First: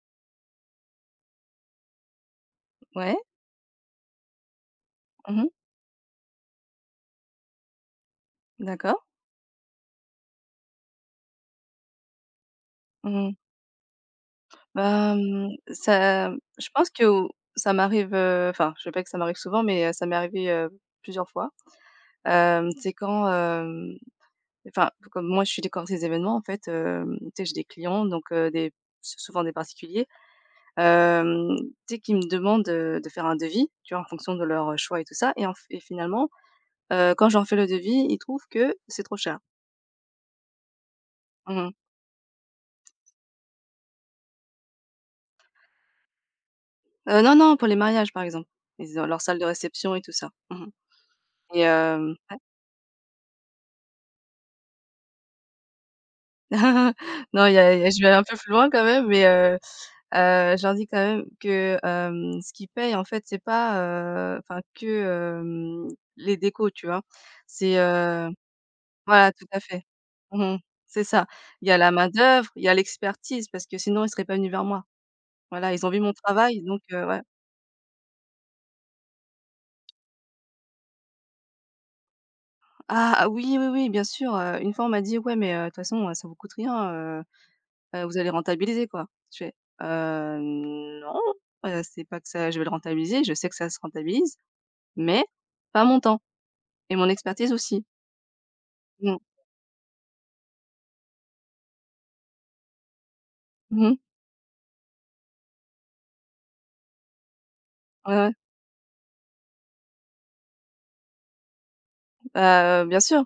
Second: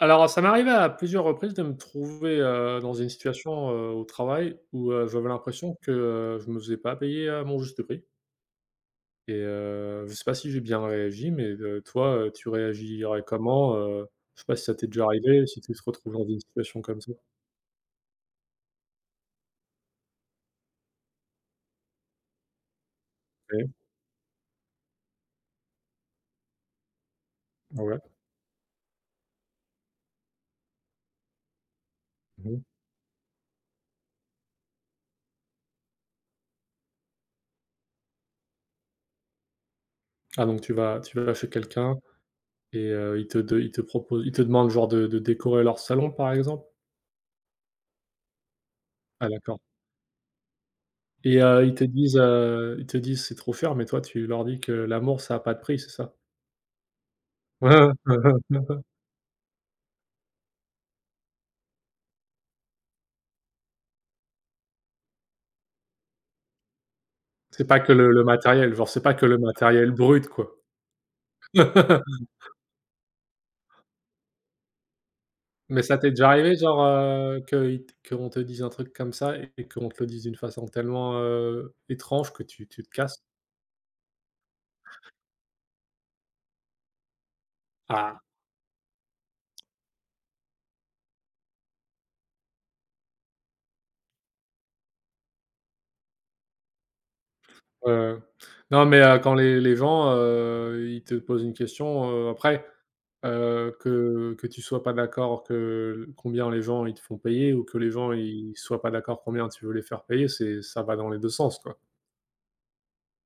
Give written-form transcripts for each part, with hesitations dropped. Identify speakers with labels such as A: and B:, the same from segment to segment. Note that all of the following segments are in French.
A: Alors, ça m'est arrivé à plusieurs reprises de me trouver, dans une
B: Ouais.
A: situation, au travail où, j'avais
B: Mmh.
A: l'impression que, je me faisais pas payer, mon juste prix.
B: D'accord.
A: Et je sais pas si j'ai bien réagi, mais, toi, tu réagirais
B: Mmh.
A: comment? Je sais pas si ça t'est déjà
B: Bah,
A: arrivé, si tu te retrouves dans une
B: je
A: situation
B: pense
A: comme
B: que
A: ça?
B: ou- ça m'arrive, enfin, je sais pas que ça m'arrive souvent, mais ça m'est arrivé, plusieurs fois. C'est quand,
A: OK.
B: enfin, comme moi, je suis décor des événements en fait, tu sais, j'ai des
A: Ah ouais.
B: clients, donc des souvent des particuliers, hem, tu sais, qui me
A: Mmh.
B: demandent, de faire un devis, tu vois, en fonction de leur choix et tout ça et en f et finalement, quand j'en fais le devis, ils trouvent que c'est trop cher.
A: Ah donc tu vas chez
B: Mmh mh.
A: quelqu'un et il te demande genre de décorer leur salon, par exemple?
B: Non, non, pour les mariages, par exemple. Ils ont leur
A: Ah
B: salle de
A: d'accord.
B: réception et tout ça. Mmh.
A: Et
B: Et
A: ils te
B: hem
A: disent,
B: ouais.
A: «C'est trop cher», mais toi, tu leur dis que l'amour, ça a pas de prix, c'est ça?
B: Non, il y
A: Ouais,
B: a il y a
A: ouais,
B: je vais un
A: ouais,
B: peu plus
A: ouais,
B: loin
A: ouais.
B: quand même, mais je leur dis quand même que, ce qui paye en fait, c'est pas, enfin que, hem, les décos, tu vois?
A: C'est
B: C'est,
A: pas que le
B: heu
A: matériel, genre, c'est pas que
B: voilà,
A: le
B: tout à fait.
A: matériel brut, quoi.
B: Mmh. C'est ça. Il y a la main-d'œuvre, il y a l'expertise parce que sinon ils seraient pas venus vers moi. Voilà,
A: Mais
B: ils ont
A: ça
B: vu
A: t'est
B: mon
A: déjà arrivé,
B: travail donc
A: genre,
B: ouais.
A: que qu'on te dise un truc comme ça et qu'on te le dise d'une façon tellement, étrange que tu te
B: Ah
A: casses?
B: ah oui, oui, oui, bien sûr, une fois on m'a dit: «Ouais mais de toute façon, ça vous coûte rien, vous
A: Ah,
B: allez rentabiliser quoi». Je fais: «Non, c'est pas que ça je vais le rentabiliser, je sais que ça se rentabilise, mais pas mon temps et mon expertise aussi».
A: ouais, ouais. Non, mais,
B: Mmh.
A: quand les gens, ils te posent une question, après,
B: Mmh.
A: que tu sois pas d'accord que combien les gens ils te font payer ou que les gens
B: Ouais, ouais.
A: ils soient pas d'accord combien tu veux les faire payer, c'est ça va dans les 2 sens, quoi.
B: Bah, bien sûr,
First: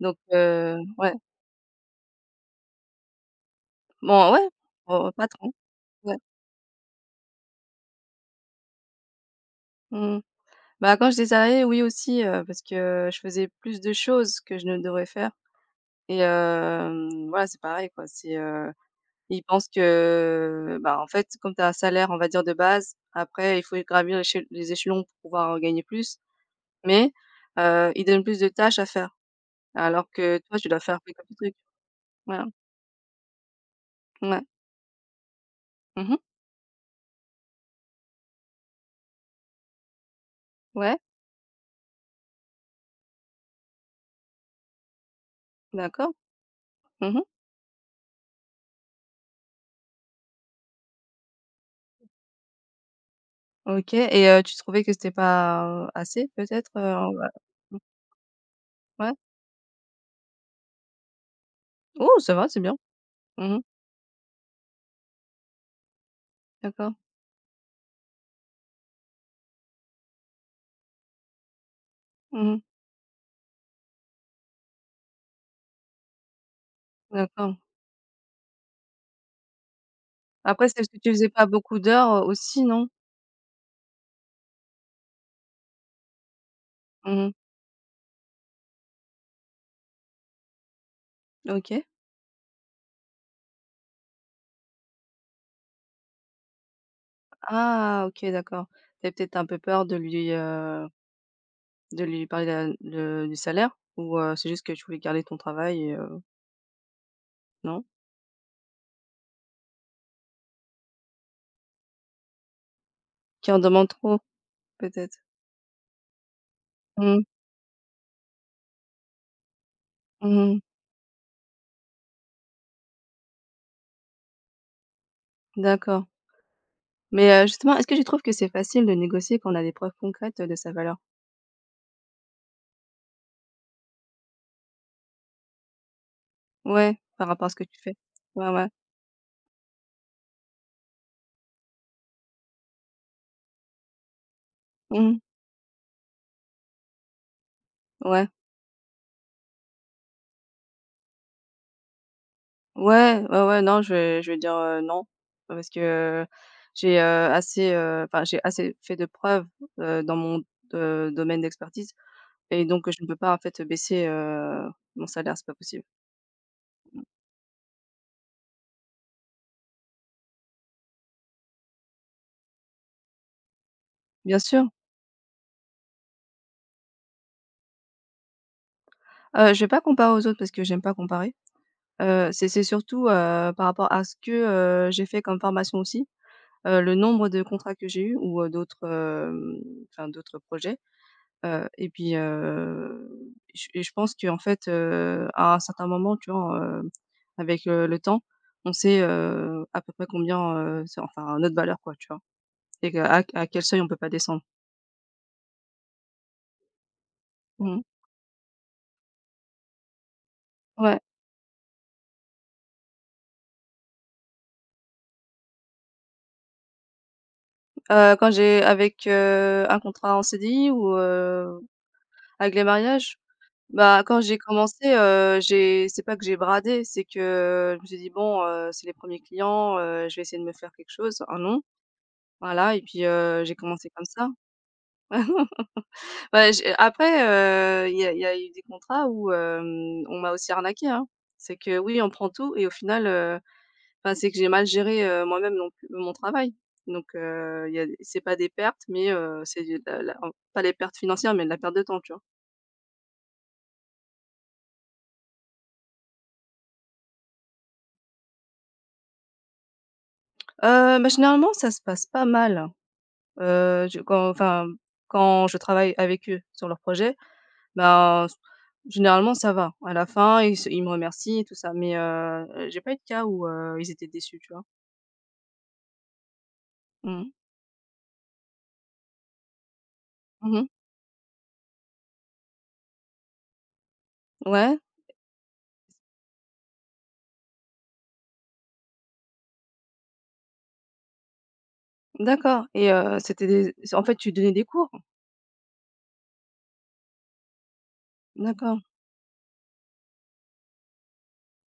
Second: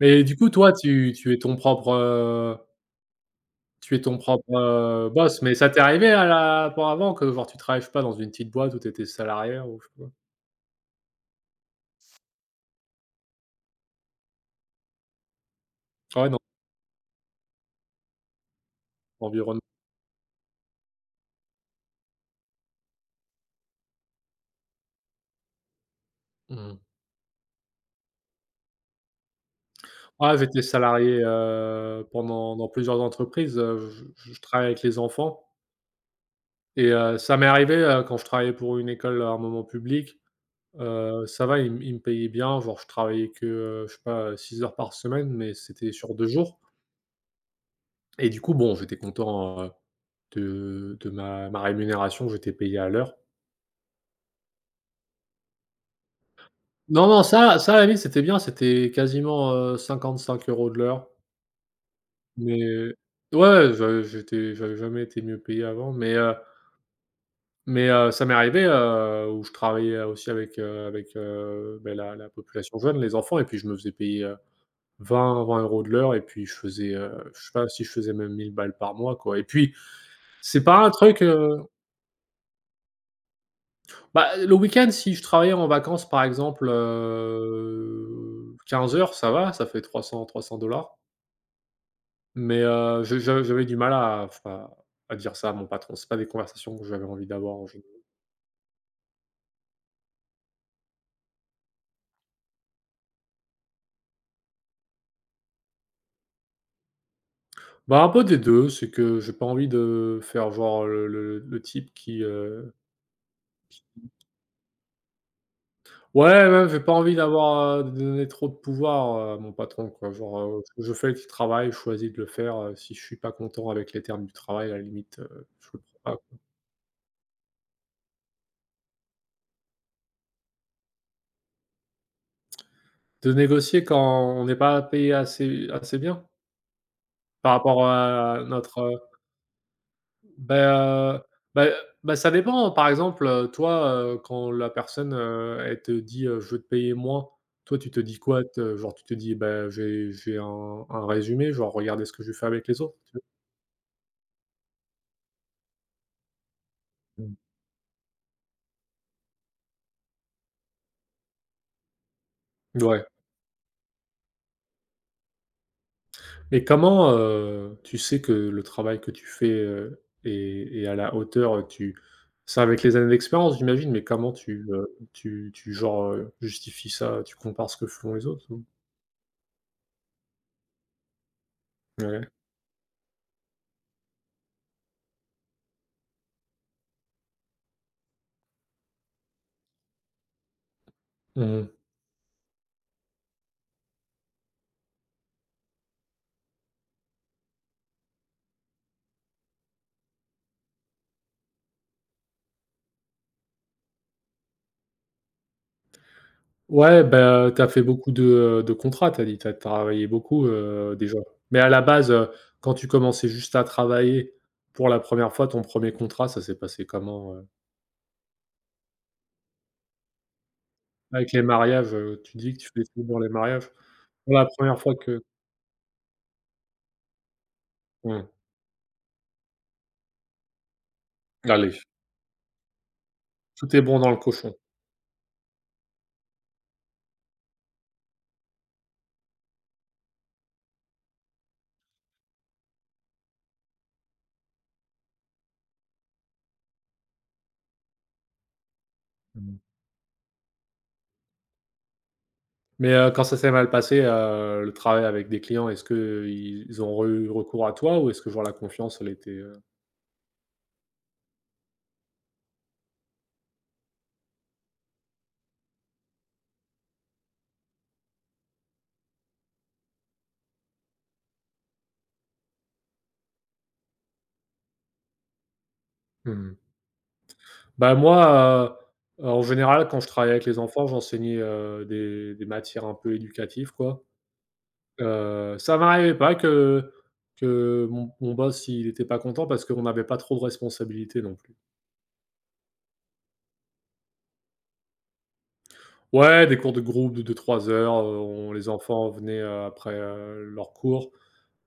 B: donc
A: du coup, toi,
B: ouais.
A: tu es ton propre,
B: Bon, ouais, oh,
A: boss,
B: patron,
A: mais ça t'est arrivé
B: ouais.
A: à la auparavant que genre tu travailles, je sais pas, dans une petite boîte où tu étais salarié ou je sais
B: Mmh. Bah, quand j'étais salariée, oui aussi, parce que je faisais plus de choses que je ne devrais faire et
A: pas? Ouais, dans
B: voilà, c'est pareil quoi. Ils
A: l'environnement.
B: pensent que, bah, en fait, comme tu as un salaire, on va dire, de base, après il faut gravir l'éche les échelons pour pouvoir, gagner plus,
A: Mmh.
B: mais ils donnent plus de tâches à faire, alors
A: Ah,
B: que toi,
A: j'étais
B: tu dois faire que
A: salarié,
B: de trucs. Voilà.
A: pendant dans plusieurs entreprises, je
B: Ouais.
A: travaillais avec les enfants
B: Mmh.
A: et ça m'est arrivé, quand je travaillais pour une école à un moment public.
B: Ouais,
A: Ça va, ils me payaient bien, genre je travaillais que, je sais pas, 6 heures par semaine, mais c'était
B: d'accord.
A: sur 2 jours.
B: Mmh.
A: Et du coup, bon, j'étais content, de ma ma rémunération, j'étais payé à l'heure.
B: OK, et tu trouvais que c'était pas assez peut-être,
A: Non, non, ça à
B: mmh,
A: la limite, c'était bien, c'était
B: ouais?
A: quasiment, 55 euros de l'heure.
B: Oh, ça va, c'est
A: Mais
B: bien. Mmh.
A: ouais, je j'étais j'avais jamais été mieux payé avant, mais heu
B: D'accord.
A: mais heu, ça m'est arrivé, où je travaillais aussi avec, beh, la
B: Mmh.
A: population jeune, les enfants. Et puis je me faisais payer, 20-20 euros de l'heure et puis je faisais, je sais
B: D'accord.
A: pas si je faisais même 1 000 balles par mois, quoi. Et puis c'est
B: Après, c'est
A: pas
B: parce
A: un
B: que tu
A: truc
B: faisais pas beaucoup d'heures, aussi, non?
A: Bah, le week-end, si je travaillais en vacances, par exemple,
B: Mmh.
A: 15 heures, ça va, ça fait 300-300.
B: OK.
A: Mais, je j'avais du mal à, enfin, à dire ça à mon patron. C'est pas des conversations que j'avais envie d'avoir en général.
B: Ah, OK, d'accord. Tu peut-être un peu peur de lui parler de la le du salaire? Ou, c'est juste que tu voulais garder ton travail et non?
A: Bah, un peu des deux, c'est que j'ai pas envie de faire genre le type qui
B: Qui en demande trop, peut-être?
A: ouais, même j'ai pas envie
B: Mmh.
A: d'avoir, de donner trop de pouvoir à mon patron, quoi. Genre,
B: Mmh.
A: je fais le travail, je choisis de le faire, si je suis pas content avec les termes du travail, à la limite, je le
B: D'accord.
A: prends pas, quoi.
B: Mais, justement, est-ce que tu trouves que c'est facile de négocier quand on a des preuves concrètes, de sa valeur?
A: De négocier quand on n'est pas payé assez bien?
B: Ouais, par rapport à
A: Par
B: ce que tu
A: rapport
B: fais.
A: à
B: Ouais, ouais.
A: notre, bah, heu, bah, ça dépend. Par exemple, toi, quand la personne,
B: Mmh.
A: elle te dit: «Je veux te payer moins», toi, tu te dis
B: Ouais.
A: quoi? Te Genre, tu te dis: «Bah, j'ai un résumé, genre regardez ce que je fais avec les autres». Tu vois?
B: Ouais, ouais, ouais, non, je vais dire, non, parce que j'ai,
A: Mm.
B: assez, enfin, j'ai assez fait de preuves, dans mon, domaine d'expertise. Et donc, je
A: Ouais.
B: ne peux pas, en fait, baisser, mon salaire, c'est pas possible.
A: Mais comment, tu sais que le travail que tu fais, est à la hauteur, tu c'est avec les années d'expérience, j'imagine, mais comment
B: Bien sûr,
A: tu, genre, justifies ça? Tu compares ce que font les autres ou?
B: je vais pas comparer aux autres parce que j'aime pas comparer.
A: Ouais.
B: C'est surtout, par rapport à ce que, j'ai fait comme formation aussi, le nombre de contrats que j'ai eu ou, d'autres, enfin d'autres projets,
A: Mmh.
B: et puis, je et je pense qu'en fait, à un certain moment, tu vois, avec, le temps, on sait, à peu près combien, c'est enfin notre valeur quoi, tu vois? Et que à quel seuil on peut pas descendre.
A: Ouais, bah, tu as
B: Mmh.
A: fait beaucoup de contrats, tu as dit. Tu as travaillé beaucoup,
B: Ouais.
A: déjà. Mais à la base, quand tu commençais juste à travailler pour la première fois, ton premier contrat, ça s'est passé comment?
B: Quand j'ai avec, un contrat en CDI ou,
A: Avec les mariages, tu dis
B: avec
A: que
B: les
A: tu fais tout
B: mariages?
A: dans les mariages.
B: Bah, quand
A: Pour
B: j'ai
A: la première
B: commencé,
A: fois que
B: j'ai c'est pas que j'ai bradé, c'est que je me suis dit:
A: mmh,
B: «Bon, c'est les premiers clients, je vais essayer de me faire quelque chose, un nom».
A: allez.
B: Voilà et puis, j'ai
A: Tout est
B: commencé
A: bon
B: comme
A: dans le
B: ça.
A: cochon.
B: Bah, j'ai après, il y a eu des contrats où, on m'a aussi arnaquée, hein. C'est que oui, on prend tout et au final, enfin, c'est que j'ai mal géré, moi-même non plus mon travail. Donc il y a c'est pas des pertes, mais
A: Mmh.
B: c'est de la pas les pertes financières, mais de la perte de temps, tu vois?
A: Mais, quand ça s'est mal passé, le travail avec des clients, est-ce qu'ils ont eu recours à toi ou est-ce que genre la confiance, elle était?
B: Généralement, ça se passe pas mal. Heu, je quand enfin, quand je travaille avec eux sur leurs projets, ben, s généralement, ça va. À la fin, ils me remercient et tout ça, mais j'ai pas eu de cas où, ils étaient déçus, tu vois?
A: Mmh.
B: Mhm. Mh.
A: Bah, moi, en général, quand je travaillais avec les
B: Mmh.
A: enfants, j'enseignais, des matières un peu éducatives, quoi.
B: Ouais,
A: Ça m'arrivait pas que mon boss, il était pas content parce qu'on n'avait pas trop de responsabilités non plus.
B: d'accord, et c'était des en fait, tu donnais des cours?
A: Ouais, des cours de groupe de 2-3 heures, on les
B: D'accord.
A: enfants venaient, après, leurs cours.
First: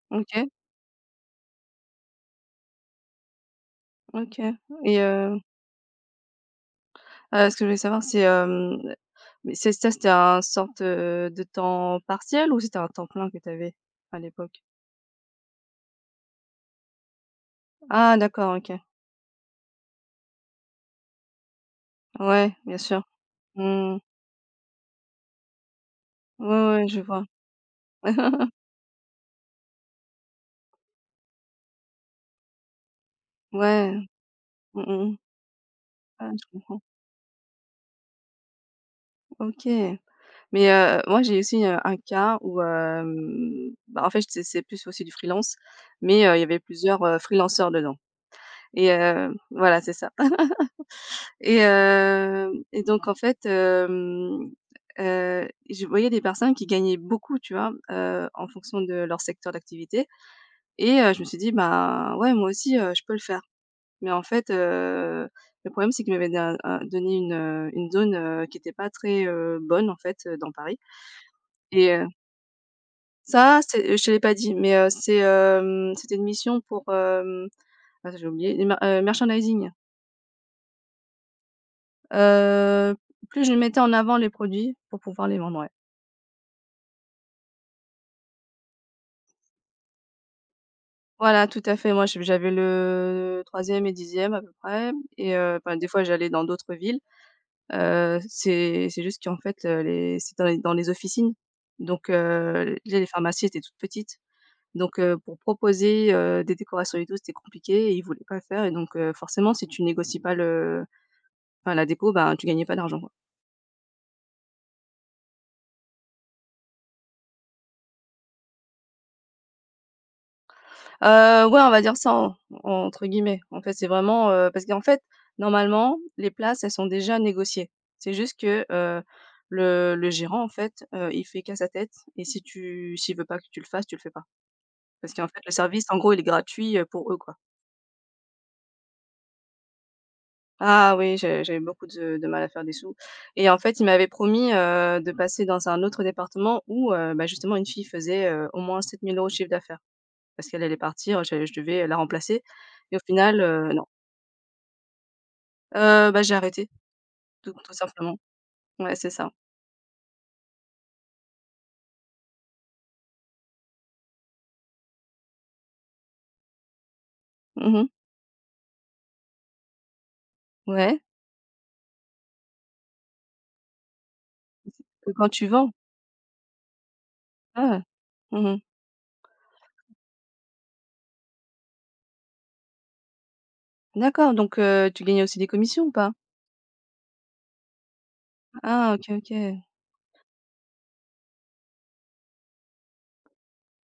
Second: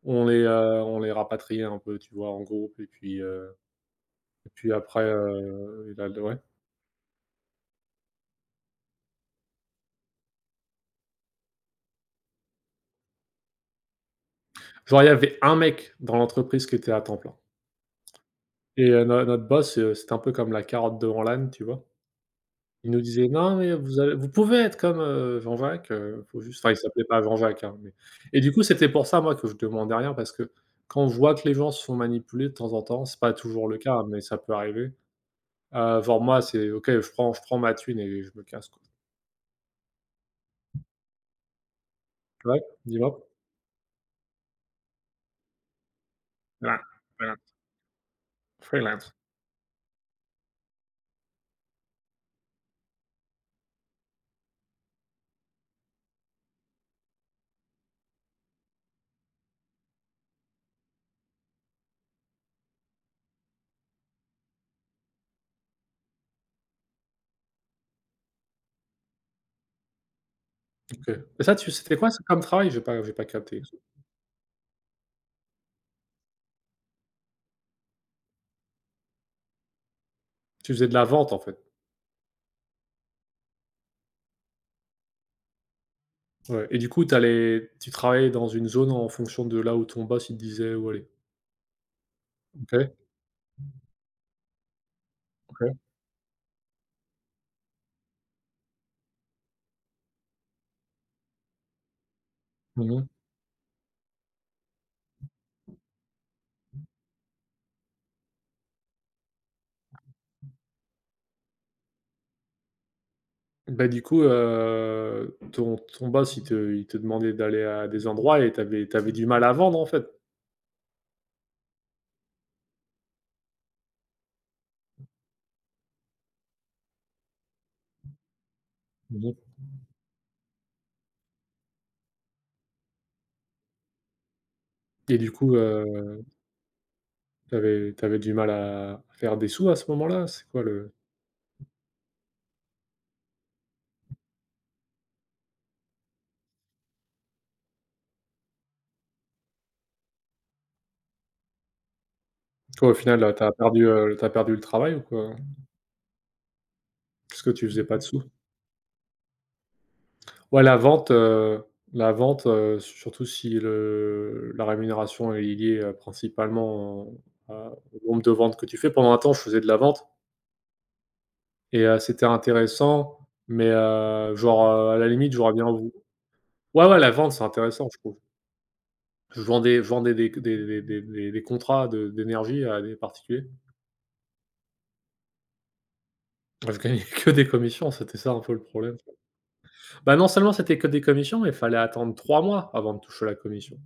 A: On les,
B: OK,
A: rapatriait un peu, tu vois, en groupe et puis, heu
B: OK,
A: et puis
B: et
A: après, il a ouais.
B: Ce que je voulais savoir, c'est, mais c'est ça, c'était un sorte, de temps partiel ou c'était un temps plein que tu avais à l'époque?
A: Genre, il y avait un mec dans l'entreprise qui était à temps plein
B: Ah, d'accord, OK.
A: et no notre boss, c'était un peu comme la carotte devant l'âne, tu vois?
B: Ouais, bien
A: Il nous
B: sûr.
A: disait: «Non, mais
B: Mmh.
A: vous pouvez être comme, Jean-Jacques, faut
B: Ouais,
A: juste», enfin, il
B: ouais, je
A: s'appelait pas
B: vois.
A: Jean-Jacques, hein, mais. Et du coup, c'était pour ça, moi, que je demandais rien parce que quand on voit que les gens se font manipuler de temps en temps, c'est pas toujours le
B: Ouais.
A: cas, mais ça peut
B: Mmh
A: arriver.
B: mh.
A: Voir
B: Ah,
A: moi,
B: je
A: c'est
B: comprends.
A: OK, je prends ma thune et je me casse, quoi.
B: OK. Mais, moi j'ai aussi, un cas
A: Ouais,
B: où,
A: dis-moi?
B: bah, en fait, c'est plus aussi du freelance, mais, il y avait
A: Ouais,
B: plusieurs,
A: voilà,
B: freelanceurs dedans et
A: freelance.
B: voilà, c'est ça. Et donc en fait, je voyais des personnes qui gagnaient beaucoup, tu vois? En fonction de leur secteur d'activité et je me suis dit: «Ben, ouais, moi aussi, je peux le faire». Mais en fait, le problème, c'est qu'ils m'avaient da un donné une zone, qui n'était pas très, bonne en fait, dans Paris
A: OK. Et ça, tu
B: et
A: c'était quoi, c'est comme travail? J'ai pas
B: ça,
A: capté.
B: c'est je te l'ai pas dit, mais c'était une mission pour, ah, j'ai oublié, le mer merchandising.
A: Tu faisais de la vente, en fait?
B: Heu, plus je mettais en avant les produits pour pouvoir les vendre, ouais.
A: Ouais. Et du coup, tu travaillais dans une zone en fonction de là où ton boss, il te disait où aller?
B: Voilà, tout à fait. Moi, je j'avais
A: OK,
B: le troisième et 10e à peu près et enfin,
A: OK.
B: des fois, j'allais dans d'autres villes. C'est juste qu'en fait, les c'est dans les officines donc
A: Mmh
B: les
A: mh.
B: pharmacies étaient toutes petites donc pour proposer, des décorations et tout, c'était compliqué et ils voulaient pas le faire et donc forcément, si tu négocies pas le enfin, la déco, ben, tu gagnais pas d'argent.
A: Bah, du coup, ton boss, il te demandait d'aller à des endroits et t'avais du mal à vendre, en fait?
B: Ouais, on va dire ça en entre guillemets. En fait, c'est vraiment, parce qu'en fait, normalement, les places, elles sont déjà négociées. C'est juste que,
A: Mmh.
B: le gérant, en fait, il fait qu'à sa tête et si tu s'il veut pas que tu le fasses, tu le fais pas. Parce
A: Et
B: qu'en
A: du
B: fait, le
A: coup,
B: service, en gros, il est gratuit, pour eux, quoi.
A: t'avais avais du mal à faire des sous à ce moment-là? C'est quoi le.
B: Ah oui, j'avais beaucoup de mal à faire des sous et en fait, il m'avait promis, de passer dans un autre département où, bah, justement une fille faisait, au moins 7 000 € de chiffre d'affaires parce qu'elle allait partir, je devais la remplacer
A: Toi, au
B: et au
A: final,
B: final, non.
A: tu perdu le travail ou quoi?
B: Bah, j'ai arrêté,
A: Parce que
B: tout
A: tu
B: tout
A: faisais pas de
B: simplement.
A: sous?
B: Ouais, c'est ça.
A: Ouais, la vente, surtout si le la rémunération est liée, principalement à
B: Mmh mh.
A: au nombre de ventes que tu fais. Pendant un temps, je faisais de la vente
B: Ouais,
A: et c'était intéressant, mais genre, à la
B: que quand
A: limite,
B: tu
A: j'aurais bien
B: vends?
A: vou ouais, ouais, la vente, c'est
B: Ah!
A: intéressant, je trouve.
B: Mmh mh.
A: Je vendais des contrats de d'énergie à des particuliers.
B: D'accord, donc tu gagnais aussi des commissions ou pas?
A: Je gagnais que des commissions, c'était ça un peu le
B: Ah,
A: problème.
B: OK, OK.
A: Bah, non seulement c'était que des commissions, mais il fallait attendre 3 mois avant de toucher la commission.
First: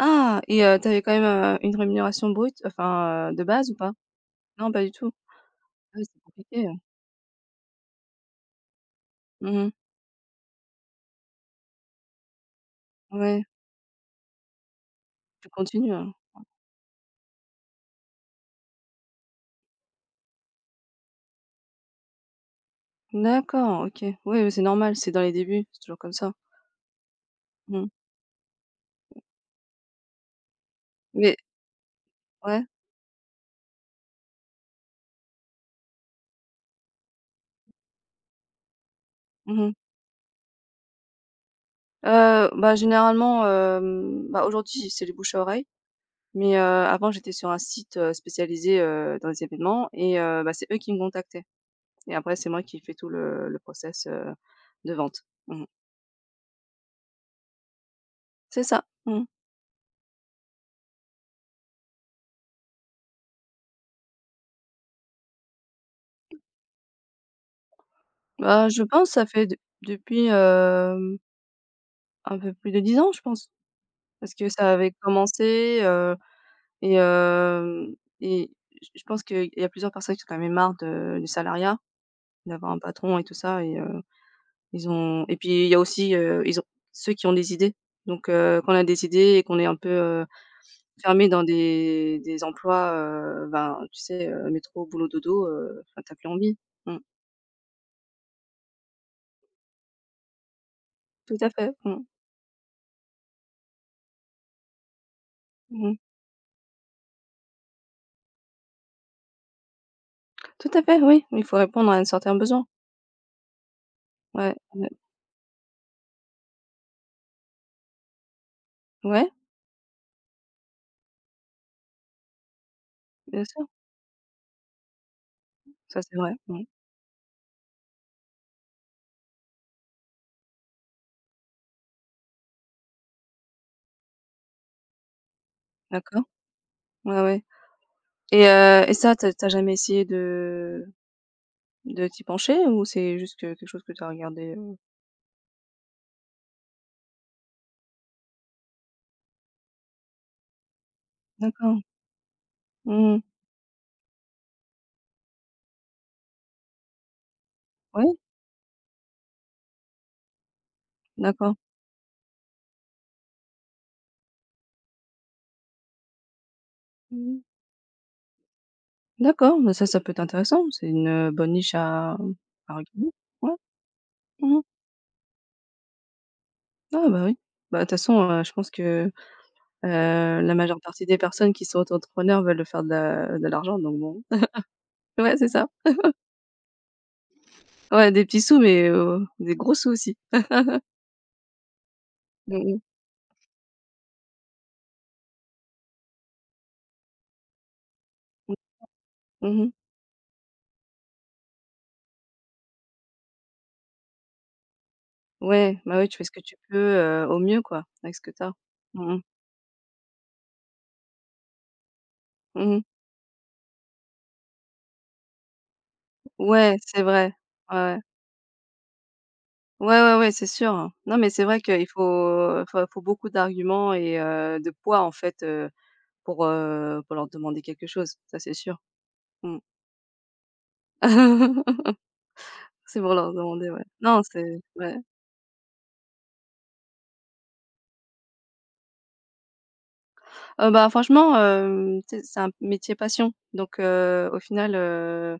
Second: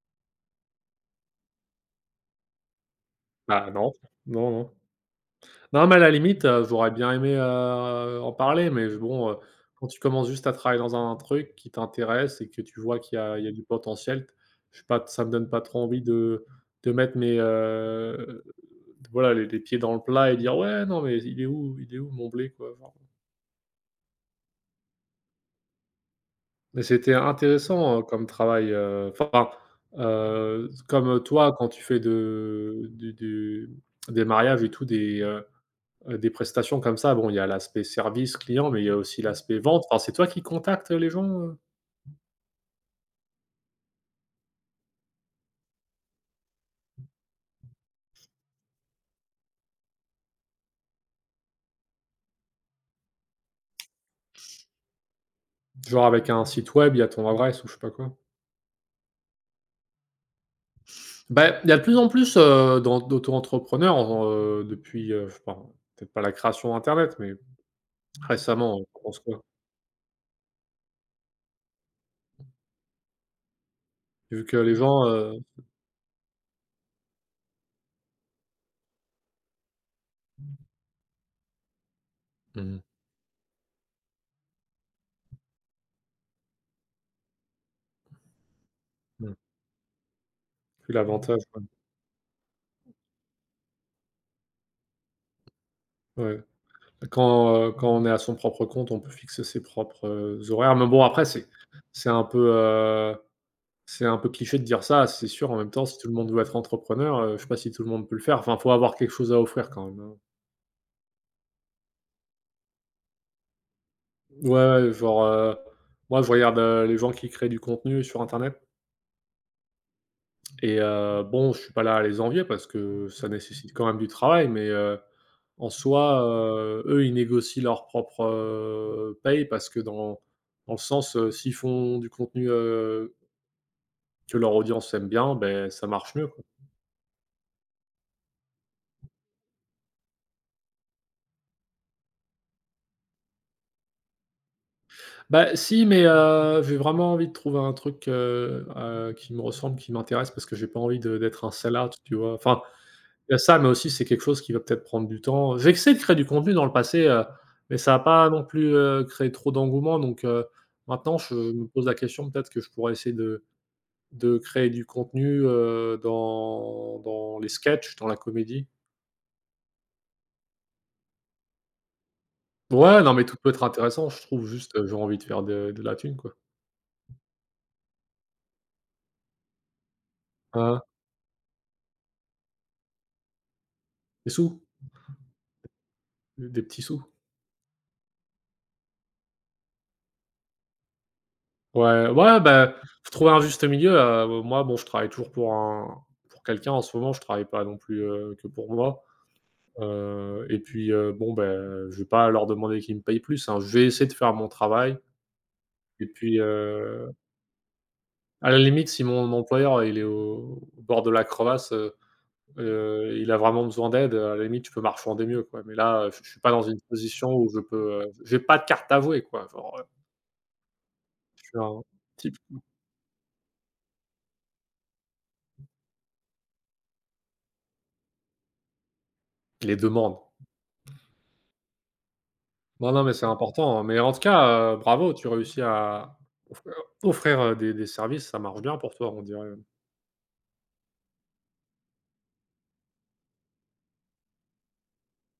B: Ah, et tu avais quand même, une rémunération brute, enfin, de base
A: Bah,
B: ou pas?
A: non, non,
B: Non,
A: non.
B: pas du tout?
A: Non, mais
B: Ah
A: à
B: oui,
A: la
B: c'est
A: limite,
B: compliqué, hein.
A: j'aurais bien aimé, en parler, mais bon,
B: Mmh mh.
A: quand tu commences juste à travailler dans un truc qui t'intéresse et que tu vois qu'
B: Ouais,
A: il y a du potentiel, je sais pas, ça me
B: tu
A: donne pas trop
B: continues,
A: envie
B: hein.
A: de mettre mes, voilà, les pieds dans le plat et dire: «Ouais, non, mais il est où mon blé?» quoi, genre.
B: D'accord, OK. Oui, oui, c'est normal, c'est dans les débuts, c'est toujours comme ça.
A: Mais c'était
B: Mmh.
A: intéressant, comme travail, enfin, comme
B: Mais
A: toi quand tu fais
B: ouais.
A: de du des mariages et tout, des prestations comme ça, bon, il y a l'aspect service client, mais il y a aussi l'aspect
B: Mmh mh.
A: vente. Enfin, c'est toi qui contactes les gens?
B: Généralement, bah, aujourd'hui, c'est le bouche à oreille. Mais, avant j'étais sur un site, spécialisé, dans les événements et bah, c'est eux qui me contactaient et après c'est moi qui fais tout le process, de vente. Mmh.
A: Genre avec un site web, il y a ton adresse ou je sais pas quoi?
B: C'est ça. Mmh.
A: Ben, il y a de plus en plus, d'auto-entrepreneurs en, depuis, enfin, peut-être pas la création internet, mais
B: Bah,
A: récemment,
B: je
A: je
B: pense que
A: pense,
B: ça
A: quoi?
B: fait de depuis, un peu plus de 10 ans je pense, parce
A: Vu
B: que
A: que
B: ça
A: les
B: avait
A: gens,
B: commencé, et hem et j je pense qu'il y a plusieurs personnes qui en même marre de du salariat, d'avoir un
A: mmh
B: patron et tout ça et ils ont et puis il y a aussi, ils ont ceux qui ont des idées. Donc, quand on a des
A: mh,
B: idées et qu'on est un peu,
A: vu
B: enfermé
A: l'avantage,
B: dans
A: ouais.
B: des emplois, ben, tu sais, métro, boulot, dodo, enfin, t'as plus
A: Ouais.
B: envie. Mmh.
A: Quand, quand on est à son propre compte, on peut fixer ses propres, horaires, mais bon après
B: Tout à fait. Mmh.
A: c'est un peu, heu, c'est un peu cliché de dire ça, c'est sûr. En même temps,
B: Mmh.
A: si tout le monde veut être entrepreneur, je sais pas si tout le monde peut le faire. Enfin, faut avoir quelque chose à offrir quand même, hein.
B: Tout à fait, oui, il faut répondre à un certain besoin.
A: Ouais,
B: Ouais, ouais.
A: ouais, genre, moi je regarde, les gens qui créent du contenu sur internet.
B: Ouais,
A: Et bon, je suis pas là à les envier parce que ça
B: bien sûr,
A: nécessite quand même du travail, mais en
B: ça, c'est
A: soi,
B: vrai. Mmh.
A: eux, ils négocient leur propre, paye parce que dans le sens, s'ils font du contenu, que leur audience aime bien, ben ça marche
B: D'accord.
A: mieux, quoi.
B: Ouais, ouais, et et ça, t'as as jamais essayé de t'y pencher ou c'est juste que quelque chose que tu as regardé?
A: Bah, si, mais j'ai vraiment envie de trouver un truc, qui me ressemble, qui m'intéresse parce que j'ai pas envie de d'être un sell
B: D'accord.
A: out, tu vois? Enfin,
B: Mmh.
A: il y a ça, mais aussi c'est quelque chose qui va peut-être prendre du temps. J'ai essayé de créer du contenu dans le passé, mais ça a
B: Ouais,
A: pas non plus, créé trop d'engouement, donc maintenant je
B: d'accord.
A: me pose la question, peut-être que je pourrais essayer de créer du contenu, dans
B: Mmh.
A: les sketchs, dans la comédie.
B: D'accord, mais ça peut être intéressant. C'est une bonne niche à
A: Ouais,
B: regarder.
A: non, mais tout
B: Ouais.
A: peut être intéressant, je trouve.
B: Mmh.
A: Juste, j'ai envie de faire de la thune, quoi.
B: Ah bah oui. Bah, de toute façon, je pense que, la
A: Hein
B: majeure
A: hein,
B: partie des personnes qui sont auto-entrepreneurs veulent faire de la de l'argent donc bon.
A: des sous,
B: Ouais, c'est ça.
A: des petits sous.
B: Ouais, des petits sous mais, des gros sous aussi.
A: Ouais, ouais,
B: Mmh
A: bah,
B: mh.
A: faut trouver un juste milieu, moi bon, je travaille toujours pour quelqu'un en ce moment, je travaille pas non plus, que
B: Mmh.
A: pour moi.
B: Mmh.
A: Et puis, bon, ben, je vais pas leur demander qu'ils me payent plus, hein. Je vais essayer de faire mon travail
B: Ouais, bah,
A: et
B: oui, tu fais ce que
A: puis,
B: tu peux, au mieux quoi, avec ce que t'as
A: à
B: as.
A: la limite, si
B: Mmh.
A: mon employeur, il est au bord de la crevasse,
B: Mmh.
A: il a vraiment besoin d'aide, à la limite, je peux marchander mieux, quoi. Mais là, je suis pas dans
B: Ouais,
A: une
B: c'est vrai.
A: position où je
B: Ouais, ouais.
A: peux, j'ai pas de carte à jouer, quoi. Genre,
B: Ouais, ouais, ouais, c'est sûr. Non mais c'est
A: je suis
B: vrai
A: un
B: qu'il faut,
A: type
B: faut beaucoup d'arguments et de poids en fait, pour leur demander quelque chose. Ça, c'est sûr. Mmh.
A: qui les demande. Non,
B: C'est
A: non, mais
B: pour
A: c'est
B: leur demander,
A: important, hein.
B: ouais.
A: Mais en
B: Non,
A: tout
B: c'est
A: cas,
B: ouais.
A: bravo, tu réussis à offrir offrir, des services, ça marche bien pour toi, on dirait.
B: Franchement, tu sais, c'est un métier passion. Donc au final,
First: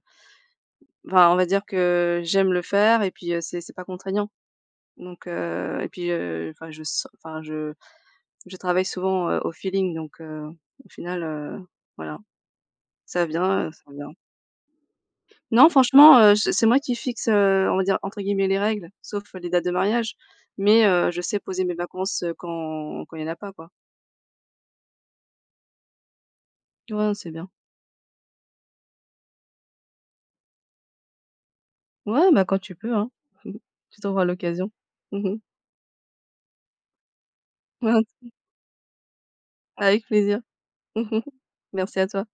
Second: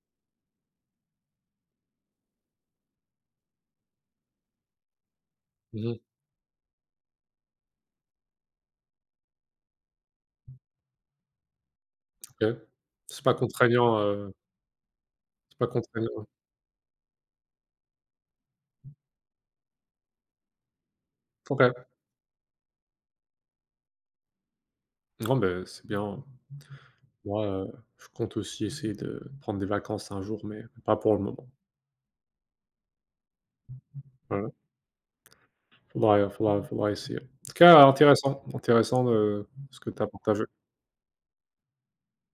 B: enfin, on va dire que j'aime le faire et puis, c'est pas contraignant. Donc et
A: Mmh.
B: puis, enfin, je s enfin, je travaille souvent, au feeling donc au final, voilà,
A: OK. C'est
B: ça
A: pas
B: vient, ça
A: contraignant
B: vient. Non,
A: Pas
B: franchement,
A: contraignant.
B: je c'est moi qui fixe, on va dire, entre guillemets, «les règles», sauf les dates de mariage, mais je sais poser
A: OK.
B: mes vacances, quand il y en a pas, quoi.
A: Non, ben c'est bien.
B: Ouais, c'est
A: Moi,
B: bien.
A: je compte aussi essayer de prendre des vacances un jour, mais pas pour le moment.
B: Ouais, bah, quand tu peux, hein. Tu trouveras
A: Voilà,
B: l'occasion. Mmh.
A: faudra essayer. En tout cas, intéressant, intéressant, ce que tu
B: Avec
A: as
B: plaisir.
A: partagé.
B: Merci à toi.